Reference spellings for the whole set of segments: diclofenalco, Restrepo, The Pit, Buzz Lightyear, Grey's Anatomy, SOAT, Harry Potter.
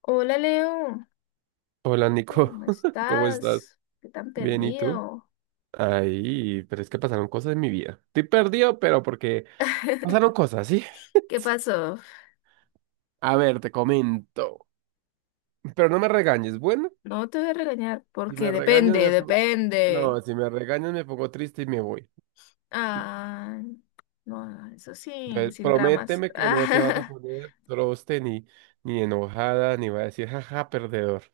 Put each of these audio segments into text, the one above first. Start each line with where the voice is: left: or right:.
left: Hola Leo,
right: Hola Nico,
left: ¿cómo
right: ¿cómo estás?
left: estás? ¿Qué tan
right: Bien, ¿y tú?
left: perdido?
right: Ay, pero es que pasaron cosas en mi vida. Estoy perdido, pero porque pasaron cosas, ¿sí?
left: ¿Qué pasó?
right: A ver, te comento. Pero no me regañes, ¿bueno?
left: No te voy a regañar
right: Si
left: porque
right: me regañas,
left: depende,
right: me pongo...
left: depende.
right: No, si me regañas, me pongo triste y me voy.
left: Ah, no, no, eso sin,
right: Entonces,
left: sin dramas.
right: prométeme que no te vas a
left: Ah,
right: poner troste ni enojada, ni va a decir, jaja, perdedor.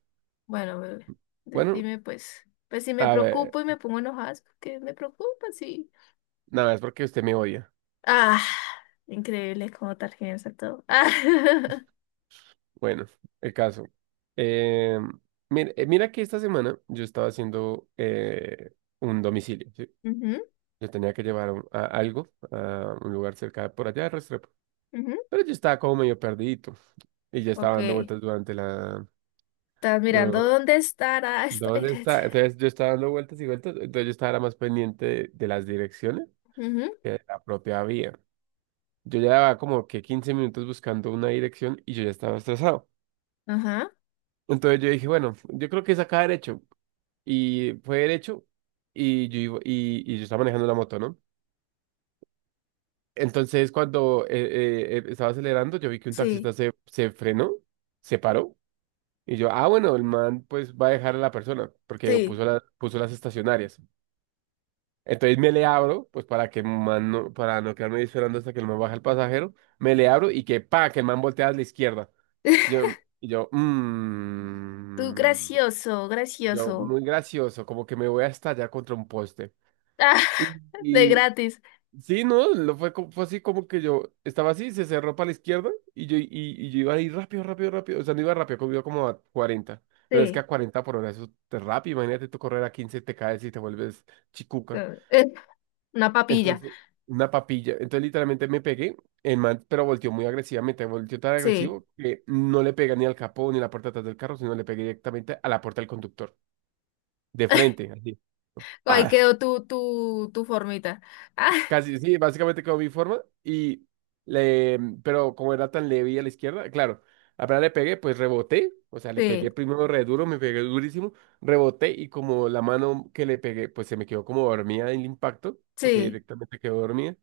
left: bueno, bebé,
right: Bueno,
left: dime pues, pues si me
right: a ver,
left: preocupo y me pongo enojada, es porque me preocupa, sí.
right: nada, es porque usted me odia.
left: Ah, increíble cómo tarjetas todo. Ah,
right: Bueno, el caso. Eh, Mira, mira que esta semana yo estaba haciendo un domicilio, ¿sí?
left: ujú,
right: Yo tenía que llevar algo a un lugar cerca de por allá de Restrepo.
left: ujú.
right: Pero yo estaba como medio perdidito y ya estaba
left: Ok,
right: dando
left: estás
right: vueltas durante la...
left: mirando
right: do-
left: dónde estará.
right: ¿Dónde está? Entonces yo estaba dando vueltas y vueltas, entonces yo estaba era más pendiente de las direcciones
left: Ujú.
right: que de la propia vía. Yo llevaba como que 15 minutos buscando una dirección y yo ya estaba estresado.
left: Ajá,
right: Entonces yo dije, bueno, yo creo que es acá derecho. Y fue derecho y yo estaba manejando la moto, ¿no? Entonces cuando estaba acelerando, yo vi que un
left: sí,
right: taxista se frenó, se paró. Y yo, ah, bueno, el man pues va a dejar a la persona porque
left: sí.
right: puso las estacionarias. Entonces me le abro, pues para que el man no, para no quedarme ahí esperando hasta que el man baja el pasajero, me le abro y que pa, que el man voltea a la izquierda. Y yo, y yo,
left: Tú
right: mm,
left: gracioso,
right: yo,
left: gracioso.
right: muy gracioso, como que me voy a estallar contra un poste.
left: Ah, de
right: Y,
left: gratis.
right: Sí, no, lo fue, fue así como que yo estaba así, se cerró para la izquierda y yo iba ahí rápido, rápido, rápido. O sea, no iba rápido, como iba como a 40. Pero es que a
left: Sí.
right: 40 por hora eso es rápido. Imagínate tú correr a 15 te caes y te vuelves chicuca.
left: Eh, una papilla.
right: Entonces, una papilla. Entonces, literalmente me pegué. El man, pero volteó muy agresivamente. Volteó tan
left: Sí.
right: agresivo que no le pegué ni al capó ni a la puerta de atrás del carro, sino le pegué directamente a la puerta del conductor. De frente, así.
left: Ahí
right: ¡Pah!
left: quedó tu, tu formita. Ah,
right: Casi, sí, básicamente como mi forma. Le, pero como era tan leve y a la izquierda, claro, apenas le pegué, pues reboté. O sea, le
left: sí,
right: pegué primero re duro, me pegué durísimo, reboté y como la mano que le pegué, pues se me quedó como dormida en el impacto, porque
left: sí.
right: directamente quedó dormida.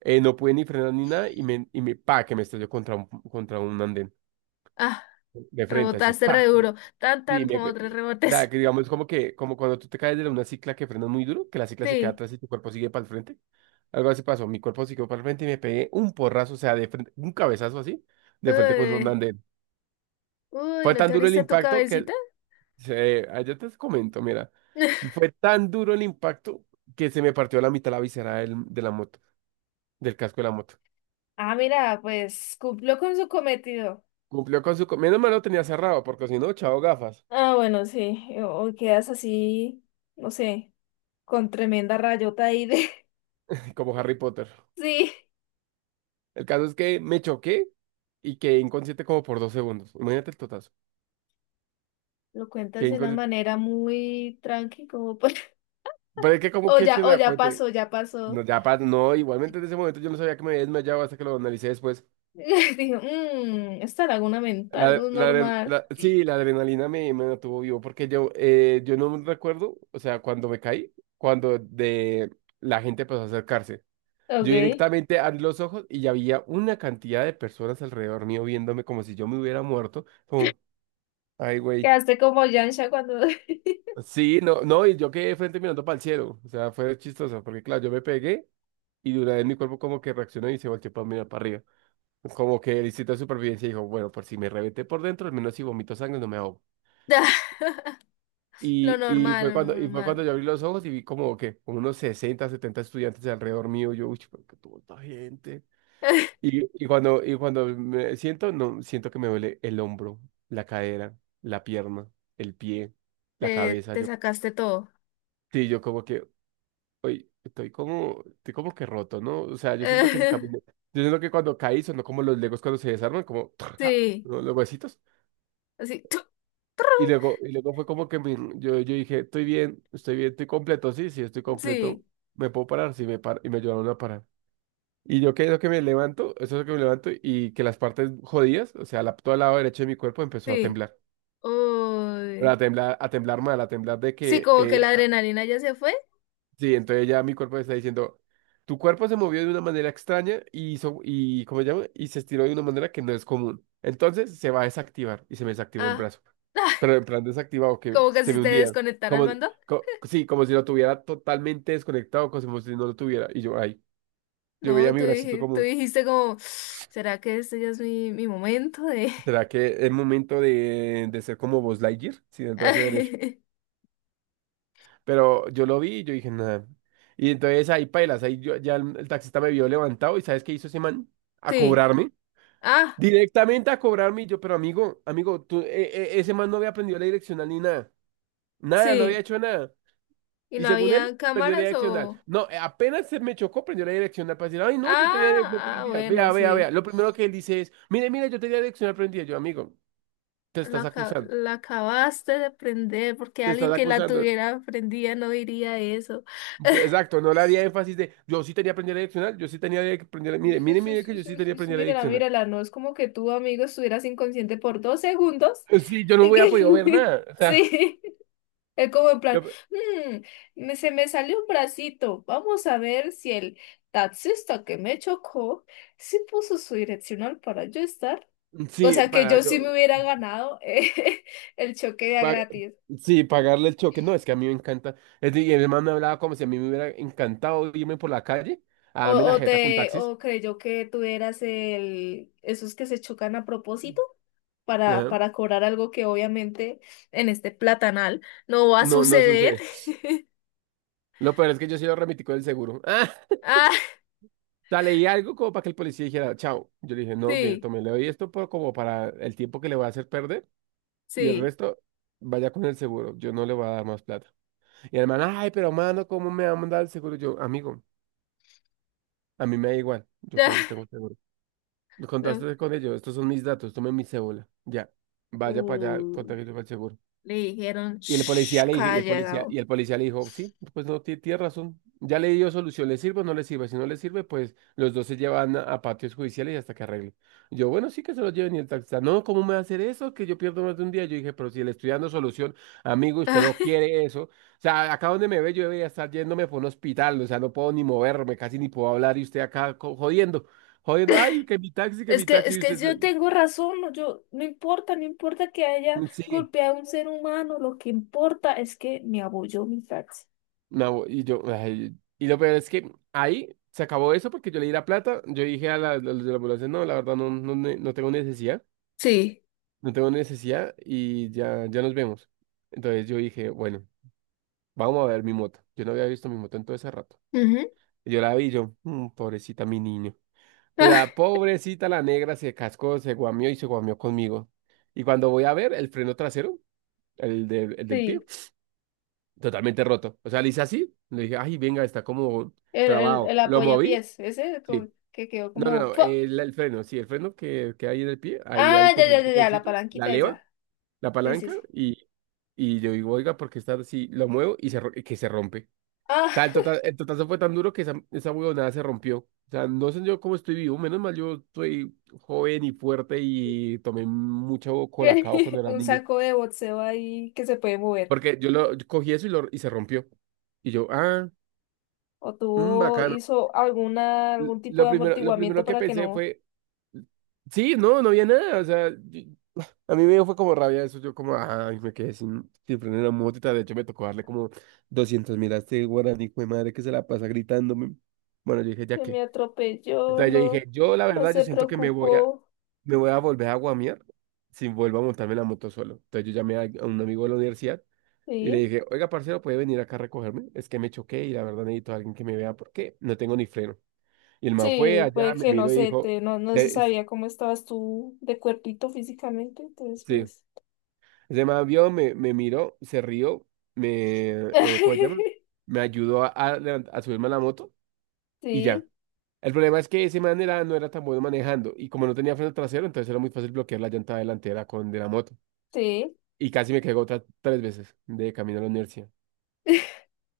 right: No pude ni frenar ni nada y que me estalló contra un andén
left: Ah,
right: de frente, así,
left: rebotaste re
right: pa.
left: duro. Tan,
right: Sí,
left: tan como tres
right: o sea,
left: rebotes.
right: que digamos como que, como cuando tú te caes de una cicla que frena muy duro, que la cicla se queda
left: Sí.
right: atrás y tu cuerpo sigue para el frente. Algo así pasó, mi cuerpo siguió para el frente y me pegué un porrazo, o sea, de frente, un cabezazo así, de frente con un
left: Uy,
right: andén.
left: uy,
right: Fue
left: ¿no
right: tan
left: te
right: duro el
left: abriste tu
right: impacto que,
left: cabecita?
right: yo te comento, mira, fue tan duro el impacto que se me partió la mitad la visera de la moto, del casco de la moto.
left: Ah, mira, pues cumplió con su cometido.
right: Cumplió con su... Menos mal lo tenía cerrado, porque si no, chao gafas,
left: Ah, bueno, sí. O quedas así, no sé, con tremenda rayota ahí de.
right: como Harry Potter.
left: Sí.
right: El caso es que me choqué y quedé inconsciente como por 2 segundos. Imagínate el totazo.
left: Lo cuentas
right: Quedé
left: de una
right: inconsciente.
left: manera muy tranqui, como pues.
right: Pero es que, ¿cómo
left: O
right: que es que
left: ya,
right: se da cuenta?
left: ya pasó.
right: No, no, igualmente en ese momento yo no sabía que me había desmayado hasta que lo analicé después.
left: Dijo, esta laguna mental no es normal.
right: Sí, la adrenalina me mantuvo vivo porque yo no recuerdo, o sea, cuando me caí, cuando de la gente empezó a acercarse. Yo
left: Ok.
right: directamente abrí los ojos y ya había una cantidad de personas alrededor mío viéndome como si yo me hubiera muerto. Como, ay, güey.
left: Quedaste como Yansha cuando.
right: Sí, no, no, y yo quedé frente mirando para el cielo. O sea, fue chistoso, porque claro, yo me pegué y de una vez mi cuerpo como que reaccionó y se volteó para mirar para arriba. Como que el instinto de supervivencia dijo, bueno, por si me reventé por dentro, al menos si vomito sangre no me ahogo.
left: Ah, lo
right: Y, y
left: normal,
right: fue
left: lo
right: cuando, y fue cuando
left: normal.
right: yo abrí los ojos y vi como que unos 60 70 estudiantes alrededor mío. Yo, uy, pero qué tuvo esta gente. Y cuando me siento, no, siento que me duele el hombro, la cadera, la pierna, el pie, la
left: Te,
right: cabeza.
left: te
right: Yo,
left: sacaste todo.
right: sí, yo como que, hoy estoy como, que roto, ¿no? O sea, yo siento que si caminé, yo siento que cuando caí sonó como los legos cuando se desarman, como
left: Sí,
right: ¿no? los huesitos.
left: así.
right: Y luego fue como que yo dije, estoy bien, estoy bien, estoy completo, sí, sí, estoy completo,
left: Sí,
right: me puedo parar, sí, me paro, y me ayudaron a parar. Y yo que lo que me levanto, eso es lo que me levanto, y que las partes jodidas, o sea, la, todo el lado derecho de mi cuerpo empezó a
left: sí.
right: temblar. Pero
left: Uy.
right: a temblar mal, a temblar de
left: Sí,
right: que
left: como que la adrenalina ya se fue.
right: sí, entonces ya mi cuerpo me está diciendo, tu cuerpo se movió de una manera extraña y hizo, y, ¿cómo se llama? Y se estiró de una manera que no es común. Entonces se va a desactivar y se me desactivó el
left: Ah,
right: brazo.
left: ah,
right: Pero en plan desactivado, que
left: como que
right: se
left: si
right: me
left: te
right: hundía.
left: desconectara el
right: Como,
left: mando.
right: sí, como si lo tuviera totalmente desconectado, como si no lo tuviera. Y yo, ay, yo veía
left: No,
right: mi bracito
left: tú
right: como,
left: dijiste como, ¿será que este ya es mi, momento de?
right: ¿será que es momento de ser como Buzz Lightyear? Sin el brazo derecho. Pero yo lo vi y yo dije, nada. Y entonces ahí pailas, ahí ya el taxista me vio levantado y ¿sabes qué hizo ese man? A
left: Sí,
right: cobrarme.
left: ah,
right: Directamente a cobrarme. Y yo, pero amigo, amigo, tú, ese man no había aprendido la direccional ni nada. Nada, no había
left: sí.
right: hecho nada.
left: ¿Y
right: Y
left: no
right: según él,
left: había
right: aprendió la
left: cámaras
right: direccional.
left: o?
right: No, apenas se me chocó, aprendió la direccional para decir, ay, no, yo tenía direccional
left: Ah, ah,
right: prendida.
left: bueno,
right: Vea, vea, vea.
left: sí.
right: Lo primero que él dice es, mire, mire, yo tenía direccional prendida. Yo, amigo, te estás acusando.
left: La acabaste de prender porque
right: Te
left: alguien
right: estás
left: que la
right: acusando.
left: tuviera prendida no diría eso.
right: Exacto, no le haría énfasis de yo sí tenía que aprender a direccionar, yo sí tenía que aprender,
left: Sí,
right: mire,
left: sí,
right: mire,
left: sí,
right: mire que
left: sí,
right: yo
left: sí,
right: sí tenía que
left: sí, sí,
right: aprender a
left: mírala,
right: direccionar.
left: mírala, no es como que tu amigo estuvieras inconsciente por dos segundos.
right: Sí, yo no hubiera podido ver nada. O sea,
left: Sí. Es como en plan,
right: lo-
left: "Mm, se me salió un bracito. Vamos a ver si el taxista que me chocó sí puso su direccional para yo estar. O
right: sí,
left: sea que
right: para
left: yo sí
right: yo,
left: me hubiera ganado el choque de a
right: pa-
left: gratis.
right: sí, pagarle el choque. No, es que a mí me encanta. Y el man me hablaba como si a mí me hubiera encantado irme por la calle a
left: O,
right: darme la
left: o
right: jeta con
left: te,
right: taxis.
left: o creyó que tú eras esos que se chocan a propósito
right: Ajá.
left: para cobrar algo que obviamente en este platanal no va a
right: No, no
left: suceder.
right: sucede. Lo peor es que yo sí lo remití con el seguro.
left: Ah,
right: Ah, o sea, leí algo como para que el policía dijera, chao. Yo le dije, no, mire,
left: sí,
right: tome, le doy esto por, como para el tiempo que le voy a hacer perder. Y el
left: sí.
right: resto, vaya con el seguro. Yo no le voy a dar más plata. Y el man, ay, pero mano, ¿cómo me va a mandar el seguro? Yo, amigo, a mí me da igual. Yo
left: Ya.
right: para eso tengo seguro.
left: No.
right: Contaste con ellos, estos son mis datos, tomen mi cédula. Ya, vaya para allá,
left: Uy.
right: contáctese con el seguro.
left: Le dijeron,
right: Y el
left: shh,
right: policía le dije,
left: calla,
right: y
left: Gabo.
right: el policía le dijo, sí, pues no, tiene razón. Ya le dio solución, ¿le sirve o no le sirve? Si no le sirve, pues los dos se llevan a patios judiciales hasta que arregle. Yo, bueno, sí que se los lleven y el taxista, no, ¿cómo me va a hacer eso? Que yo pierdo más de un día. Yo dije, pero si le estoy dando solución, amigo, usted no quiere eso. O sea, acá donde me ve, yo debería estar yéndome por un hospital, o sea, no puedo ni moverme, casi ni puedo hablar, y usted acá jodiendo, jodiendo, ay, que mi taxi,
left: Es
right: y
left: que
right: usted,
left: yo tengo razón, no, yo, no importa, no importa que haya
right: sí.
left: golpeado a un ser humano, lo que importa es que me apoyó mi taxi.
right: No, y yo, ay, y lo peor es que ahí se acabó eso porque yo le di la plata, yo dije a los de la ambulancia, no, la verdad no tengo necesidad,
left: Sí.
right: no tengo necesidad y ya, ya nos vemos. Entonces yo dije, bueno, vamos a ver mi moto. Yo no había visto mi moto en todo ese rato.
left: Ujú.
right: Y yo la vi, y yo, Pobrecita mi niño. O
left: Ah,
right: sea, pobrecita la negra se cascó, se guamió y se guamió conmigo. Y cuando voy a ver el freno trasero, el del pie,
left: sí,
right: totalmente roto. O sea, le hice así, le dije, ay, venga, está como
left: el, el
right: trabado. Lo moví.
left: apoyapiés, ese
right: Sí.
left: que quedó
right: No, no,
left: como
right: no,
left: ¡fua!
right: el freno, sí, el freno que hay en el pie, ahí hay
left: Ah, ya,
right: como un
left: ya, ya, ya, la
right: botoncito, la
left: palanquita
right: leva,
left: esa.
right: la
left: Sí, sí,
right: palanca,
left: sí.
right: y, yo digo, oiga, porque está así, lo muevo y y que se rompe. O
left: Ah,
right: sea, el totazo fue tan duro que esa huevonada se rompió. O sea, no sé yo cómo estoy vivo, menos mal yo soy joven y fuerte y tomé mucho colacao cuando
left: que
right: era
left: un
right: niño.
left: saco de boxeo ahí que se puede mover.
right: Porque yo cogí eso y se rompió. Y yo,
left: O tuvo,
right: bacano.
left: hizo
right: L-
left: algún tipo
right: Lo
left: de
right: primero, lo
left: amortiguamiento
right: primero que
left: para que
right: pensé
left: no
right: fue, sí, no, no había nada. O sea, a mí me dio fue como rabia eso, yo como, ay, me quedé sin freno en la motita, de hecho me tocó darle como 200 mil a este guaraní, hijo de madre, que se la pasa gritándome. Bueno, yo dije, ¿ya
left: que
right: qué?
left: me atropelló,
right: Entonces yo
left: no,
right: dije, yo la
left: no
right: verdad, yo
left: se
right: siento que me voy a,
left: preocupó,
right: me voy a volver a guamear si vuelvo a montarme la moto solo. Entonces yo llamé a un amigo de la universidad y le
left: ¿sí?
right: dije, oiga, parcero, ¿puede venir acá a recogerme? Es que me choqué y la verdad necesito a alguien que me vea porque no tengo ni freno. Y el man fue
left: Sí,
right: allá,
left: pues
right: me
left: que no
right: miró y
left: sé,
right: dijo,
left: no, se
right: "Eh,
left: sabía cómo estabas tú de cuerpito físicamente, entonces
right: sí,
left: pues.
right: Ese man vio, me miró, se rió, me, ¿cómo se llama? Me ayudó a subirme a la moto y ya.
left: Sí,
right: El problema es que ese man no era tan bueno manejando y como no tenía freno trasero, entonces era muy fácil bloquear la llanta delantera con de la moto.
left: sí,
right: Y casi me caigo otras 3 veces de camino a la universidad.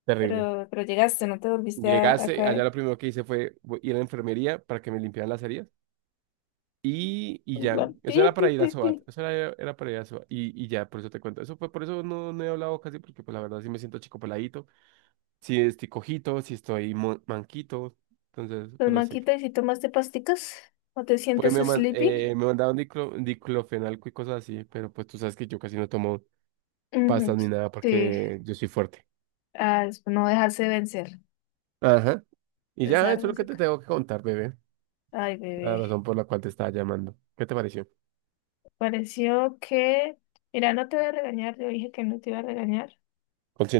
right: Terrible.
left: pero llegaste, no te volviste a
right: Llegase, allá
left: caer.
right: lo primero que hice fue ir a la enfermería para que me limpiaran las heridas y
left: En
right: ya.
left: plan, pi,
right: Eso era
left: pi,
right: para ir
left: pi,
right: a
left: pi.
right: SOAT, era para ir a SOAT y ya, por eso te cuento. Eso fue, por eso no he hablado casi porque pues la verdad sí me siento chico peladito. Si estoy cojito, si estoy manquito. Entonces,
left: Pues
right: bueno no sé. Que.
left: Maquita, ¿y si tomaste pasticas? ¿No te
right: Pues
left: sientes sleepy?
right: me mandaron diclofenalco y cosas así, pero pues tú sabes que yo casi no tomo
left: Ujú,
right: pastas ni nada
left: sí,
right: porque yo soy fuerte.
left: ah, es no dejarse vencer.
right: Ajá. Y
left: Es
right: ya,
left: algo
right: eso es lo que te
left: Desárgase.
right: tengo que contar, bebé.
left: Ay,
right: La
left: bebé.
right: razón por la cual te estaba llamando. ¿Qué te pareció?
left: Pareció que, mira, no te voy a regañar, yo dije que no te iba a regañar,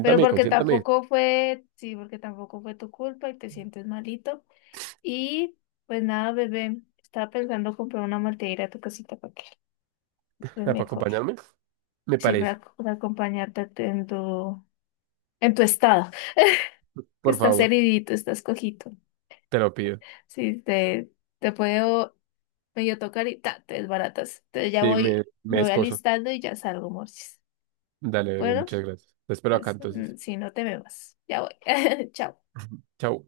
left: pero porque
right: consiéntame.
left: tampoco fue, sí, porque tampoco fue tu culpa y te sientes malito. Y pues nada, bebé, estaba pensando comprar una malteira a tu casita para que estés
right: Ah, ¿para
left: mejor.
right: acompañarme? Me
left: Sí, para,
right: parece.
left: para acompañarte en tu estado, que
right: Por
left: estás
right: favor,
left: heridito, estás cojito.
right: te lo pido.
left: Sí, te puedo medio tocar y te desbaratas. Entonces ya
right: Sí, me,
left: voy,
right: me
left: me voy
right: escozo.
left: alistando y ya salgo, Morsis.
right: Dale, bebé,
left: Bueno.
right: muchas gracias. Te espero acá
left: Entonces,
right: entonces.
left: si no te me vas, ya voy. Chao.
right: Chao.